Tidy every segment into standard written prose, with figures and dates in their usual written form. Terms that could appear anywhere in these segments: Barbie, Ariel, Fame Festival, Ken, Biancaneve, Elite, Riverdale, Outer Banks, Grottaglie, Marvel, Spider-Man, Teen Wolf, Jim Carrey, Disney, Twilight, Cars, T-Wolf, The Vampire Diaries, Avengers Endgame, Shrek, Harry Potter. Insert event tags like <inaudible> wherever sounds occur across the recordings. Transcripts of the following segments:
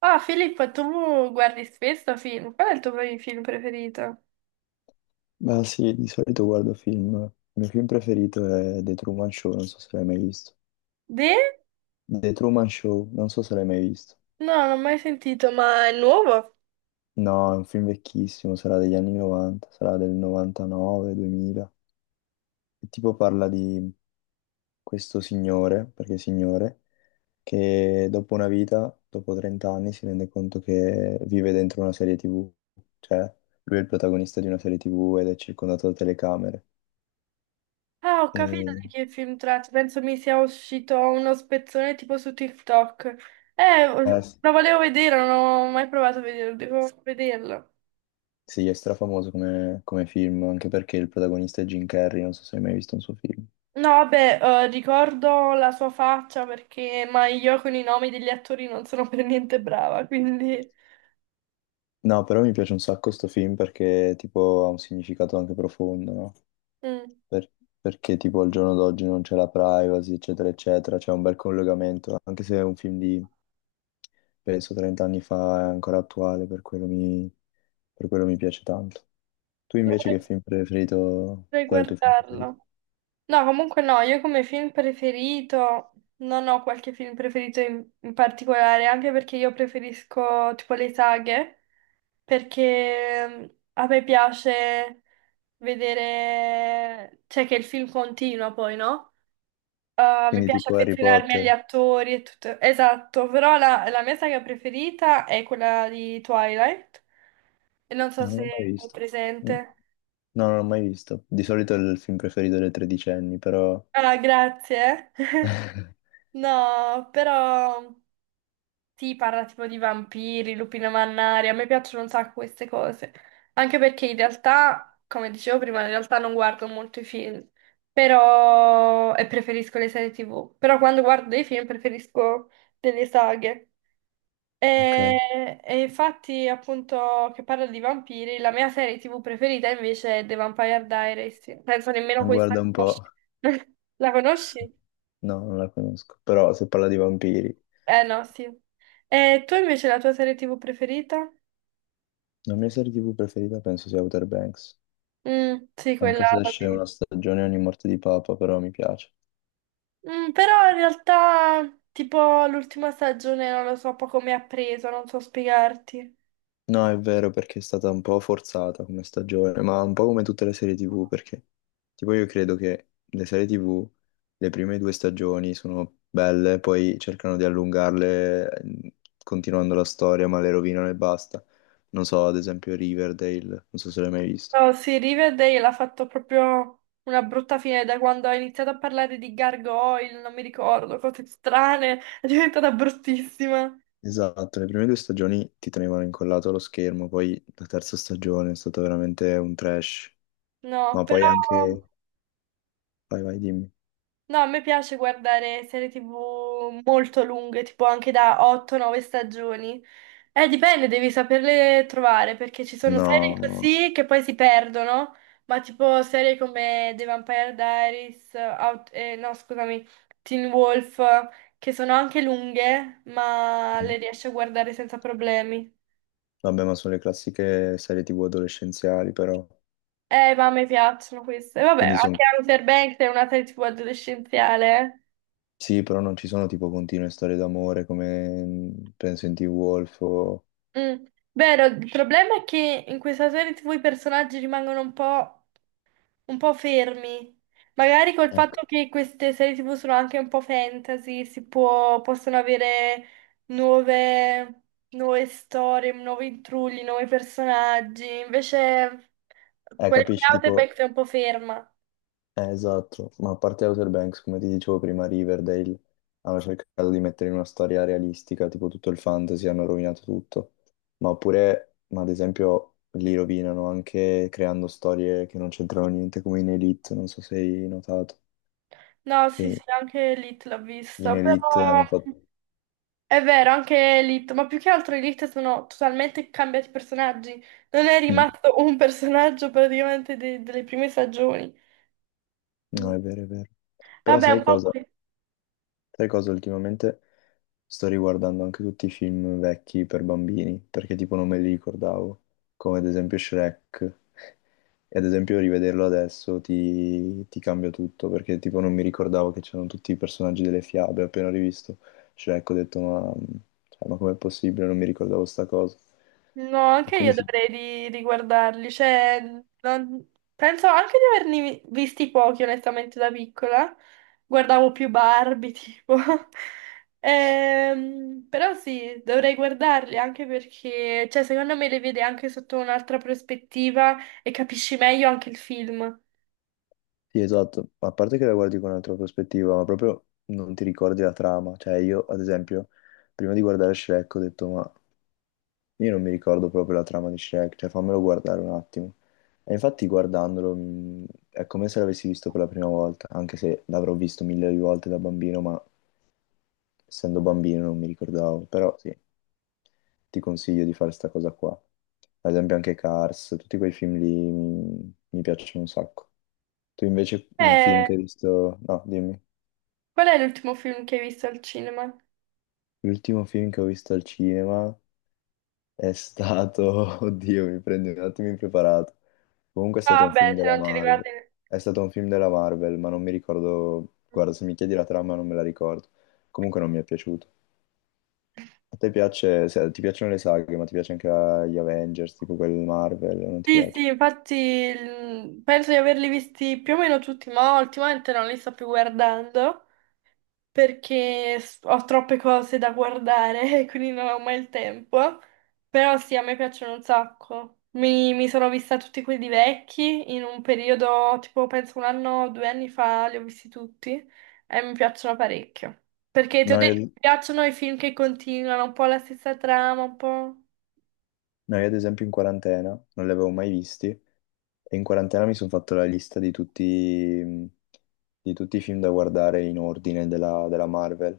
Ah, Filippo, tu guardi spesso film? Qual è il tuo film preferito? Ma sì, di solito guardo film. Il mio film preferito è The Truman Show, non so se l'hai mai visto. De? The Truman Show, non so se l'hai mai visto. No, non ho mai sentito, ma è nuovo? No, è un film vecchissimo, sarà degli anni 90, sarà del 99, 2000. E tipo parla di questo signore, perché è signore, che dopo una vita, dopo 30 anni, si rende conto che vive dentro una serie TV. Cioè, lui è il protagonista di una serie TV ed è circondato da telecamere. Ah, ho capito E... di che film tratti. Penso mi sia uscito uno spezzone tipo su TikTok. Eh, eh, sì. lo volevo vedere, non ho mai provato a vederlo, devo vederlo. Sì, è strafamoso come film, anche perché il protagonista è Jim Carrey, non so se hai mai visto un suo film. No, vabbè, ricordo la sua faccia perché, ma io con i nomi degli attori non sono per niente brava, quindi No, però mi piace un sacco sto film perché tipo ha un significato anche profondo, no? mm. Per- Perché tipo al giorno d'oggi non c'è la privacy, eccetera, eccetera, c'è un bel collegamento, anche se è un film di, penso, 30 anni fa, è ancora attuale, per quello mi piace tanto. Tu invece dovrei che film preferito, dovrei qual è il tuo film preferito? guardarlo. No, comunque no, io come film preferito non ho qualche film preferito in particolare, anche perché io preferisco tipo le saghe, perché a me piace vedere, cioè che il film continua poi, no? Mi Quindi piace tipo Harry affezionarmi agli Potter? attori e tutto. Esatto, però la mia saga preferita è quella di Twilight, e non so No, non se l'ho mai è visto. Mm. presente. No, non l'ho mai visto. Di solito è il film preferito delle tredicenni, però. Ah, grazie. <laughs> <laughs> No, però... Sì, parla tipo di vampiri, lupine mannari, a me piacciono un sacco queste cose. Anche perché in realtà, come dicevo prima, in realtà non guardo molto i film, però... e preferisco le serie TV. Però quando guardo dei film preferisco delle saghe. Ok, E, e infatti, appunto, che parla di vampiri, la mia serie TV preferita invece è The Vampire Diaries. Penso nemmeno questa la guarda un po'. conosci. <laughs> La conosci? No, non la conosco. Però se parla di vampiri. Eh no, sì. E tu invece la tua serie TV preferita? La mia serie TV preferita penso sia Outer Banks. Mm, sì, quella Anche se l'ho esce una vista. stagione ogni morte di Papa, però mi piace. Mm, però in realtà, tipo, l'ultima stagione non lo so poco mi ha preso, non so spiegarti. No, è vero perché è stata un po' forzata come stagione, ma un po' come tutte le serie TV, perché tipo io credo che le serie TV, le prime due stagioni sono belle, poi cercano di allungarle continuando la storia, ma le rovinano e basta. Non so, ad esempio Riverdale, non so se l'hai mai visto. No, sì, Riverdale ha fatto proprio una brutta fine da quando ha iniziato a parlare di gargoyle, non mi ricordo, cose strane, <laughs> è diventata bruttissima. Esatto, le prime due stagioni ti tenevano incollato allo schermo, poi la terza stagione è stata veramente un trash, No, ma poi però anche. Vai, vai, dimmi. no, a me piace guardare serie TV molto lunghe, tipo anche da 8-9 stagioni. Dipende, devi saperle trovare, perché ci sono serie No. così che poi si perdono, ma tipo serie come The Vampire Diaries, Out- no, scusami, Teen Wolf, che sono anche lunghe, ma le riesci a guardare senza problemi. Vabbè, ma sono le classiche serie TV adolescenziali, però. Ma a me piacciono queste. E vabbè, Quindi sono. anche Outer Banks è una serie TV adolescenziale, eh. Sì, però non ci sono tipo continue storie d'amore come penso in T-Wolf o. Mm. Vero, il problema è che in questa serie TV i personaggi rimangono un po' fermi. Magari col Ecco. fatto che queste serie TV sono anche un po' fantasy, possono avere nuove, nuove storie, nuovi intrulli, nuovi personaggi. Invece quelle come Capisci, tipo. Outback è un po' ferma. Esatto. Ma a parte Outer Banks, come ti dicevo prima, Riverdale hanno cercato di mettere in una storia realistica, tipo tutto il fantasy, hanno rovinato tutto. Ma ad esempio, li rovinano anche creando storie che non c'entrano niente, come in Elite, non so se hai notato, No, sì, che sì, anche Elite l'ho in vista, però... Elite hanno fatto. È vero, anche Elite, ma più che altro Elite sono totalmente cambiati personaggi. Non è Mm. rimasto un <laughs> personaggio praticamente delle prime stagioni. Mm. No, è vero, è vero. Però Vabbè, sai un po' cosa? qui. Sai cosa ultimamente? Sto riguardando anche tutti i film vecchi per bambini, perché tipo non me li ricordavo, come ad esempio Shrek. E ad esempio rivederlo adesso ti cambia tutto, perché tipo non mi ricordavo che c'erano tutti i personaggi delle fiabe. Appena rivisto Shrek ho detto cioè, ma com'è possibile? Non mi ricordavo sta cosa. No, E anche io quindi sì. Riguardarli, cioè, penso anche di visti pochi, onestamente, da piccola. Guardavo più Barbie, tipo. <laughs> Però sì, dovrei guardarli anche perché, cioè, secondo me le vede anche sotto un'altra prospettiva e capisci meglio anche il film. Sì, esatto, ma a parte che la guardi con un'altra prospettiva, ma proprio non ti ricordi la trama. Cioè, io, ad esempio, prima di guardare Shrek ho detto, ma io non mi ricordo proprio la trama di Shrek, cioè fammelo guardare un attimo. E infatti guardandolo è come se l'avessi visto per la prima volta, anche se l'avrò visto mille volte da bambino, ma essendo bambino non mi ricordavo. Però sì, ti consiglio di fare sta cosa qua. Ad esempio anche Cars, tutti quei film lì mi piacciono un sacco. Tu invece un film Eh, che hai visto. No, dimmi. qual è l'ultimo film che hai visto al cinema? L'ultimo film che ho visto al cinema è stato. <laughs> Oddio, mi prendi un attimo impreparato. Comunque è stato Ah, un film beh, se della non ti Marvel. ricordi... È stato un film della Marvel, ma non mi ricordo. Guarda, se mi chiedi la trama non me la ricordo. Comunque non mi è piaciuto. A te piace. Ti piacciono le saghe, ma ti piace anche gli Avengers, tipo quelli Marvel, o non ti Sì, piace? sì, infatti penso di averli visti più o meno tutti, ma ultimamente non li sto più guardando perché ho troppe cose da guardare <laughs> e quindi non ho mai il tempo. Però sì, a me piacciono un sacco. Mi sono vista tutti quelli vecchi in un periodo, tipo penso un anno o due anni fa, li ho visti tutti e mi piacciono parecchio. Perché ti ho No, detto, io, mi piacciono i film che continuano un po' la stessa trama, un po'. no, io, ad esempio in quarantena non li avevo mai visti. E in quarantena mi sono fatto la lista di tutti, mm, di tutti i film da guardare in ordine della Marvel.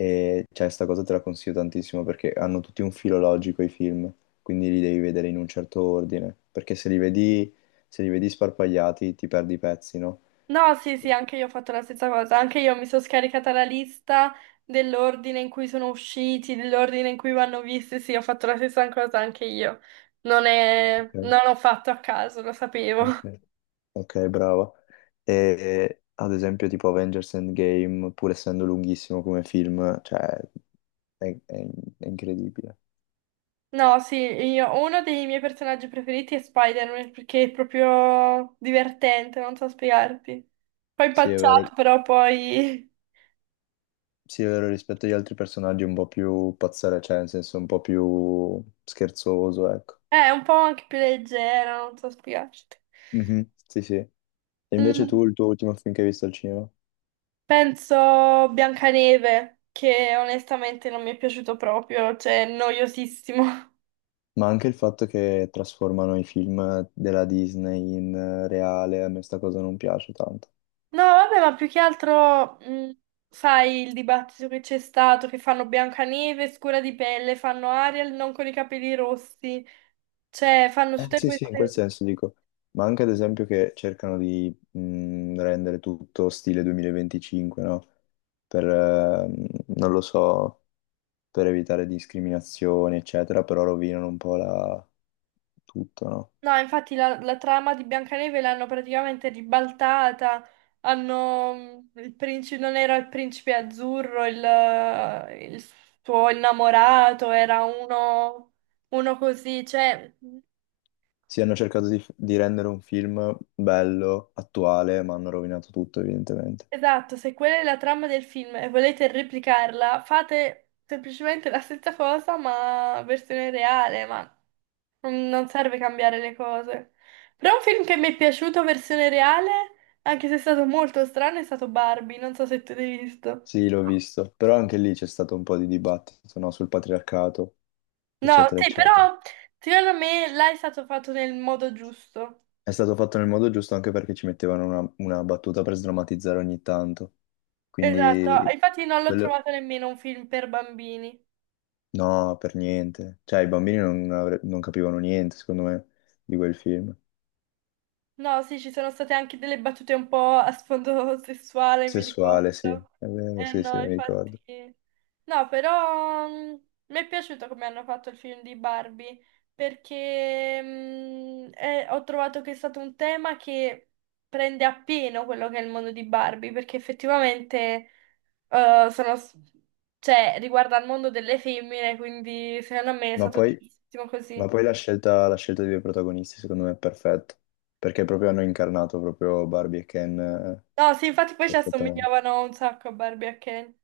E cioè, sta cosa te la consiglio tantissimo perché hanno tutti un filo logico i film, quindi li devi vedere in un certo ordine. Perché se li vedi sparpagliati ti perdi i pezzi, no? No, sì, sì, anche io ho fatto la stessa cosa. Anche io mi sono scaricata la lista dell'ordine in cui sono usciti, dell'ordine in cui vanno visti. Sì, ho fatto la stessa cosa anche io. Non è... Ok, non l'ho fatto a caso, lo sapevo. <laughs> ok. Ok, brava. E ad esempio tipo Avengers Endgame, pur essendo lunghissimo come film, cioè è, è- è incredibile. No, sì, io... uno dei miei personaggi preferiti è Spider-Man perché è proprio divertente, non so spiegarti. Poi Sì, è vero. impacciato, però poi Sì, è vero, rispetto agli altri personaggi un po' più pazzare, cioè nel senso un po' più scherzoso, ecco. <laughs> è un po' anche più leggero, non so spiegarti. Mhm, sì, sì. E invece Mm. tu, il tuo ultimo film che hai visto al cinema? Penso Biancaneve, che onestamente non mi è piaciuto proprio, cioè noiosissimo. <laughs> Ma anche il fatto che trasformano i film della Disney in reale, a me sta cosa non piace tanto. No, vabbè, ma più che altro, sai, il dibattito che c'è stato, che fanno Biancaneve scura di pelle, fanno Ariel non con i capelli rossi, cioè fanno tutte Sì, sì, in quel queste... senso dico. Ma anche ad esempio che cercano di rendere tutto stile 2025, no? Per, ehm, non lo so per evitare discriminazioni, eccetera, però rovinano un po' tutto, no? No, infatti la trama di Biancaneve l'hanno praticamente ribaltata, hanno, il principe, non era il principe azzurro, il suo innamorato, era uno, uno così, cioè, mm, Sì, hanno cercato di rendere un film bello, attuale, ma hanno rovinato tutto, evidentemente. esatto, se quella è la trama del film e volete replicarla, fate semplicemente la stessa cosa ma versione reale, ma non serve cambiare le cose. Però un film che mi è piaciuto, versione reale, anche se è stato molto strano, è stato Barbie. Non so se tu l'hai visto. Sì, l'ho visto, però anche lì c'è stato un po' di dibattito, no? Sul patriarcato, No, eccetera, sì, eccetera. però secondo me là è stato fatto nel modo giusto. È stato fatto nel modo giusto anche perché ci mettevano una battuta per sdrammatizzare ogni tanto. Esatto, Quindi, infatti non l'ho quello. trovato nemmeno un film per bambini. No, per niente. Cioè, i bambini non capivano niente, secondo me, di quel film. No, sì, ci sono state anche delle battute un po' a sfondo <laughs> sessuale, mi Sessuale, sì, ricordo. è vero, Eh sì, sì, no, mi ricordo. infatti. No, però mi è piaciuto come hanno fatto il film di Barbie, perché ho trovato che è stato un tema che prende appieno quello che è il mondo di Barbie, perché effettivamente eh, sono, s- cioè, riguarda il mondo delle femmine, quindi secondo me è Ma stato poi, giustissimo ma così. poi la scelta dei due protagonisti secondo me è perfetta, perché proprio hanno incarnato proprio Barbie e Ken No, sì, infatti poi ci perfettamente. assomigliavano un sacco a Barbie e a Ken.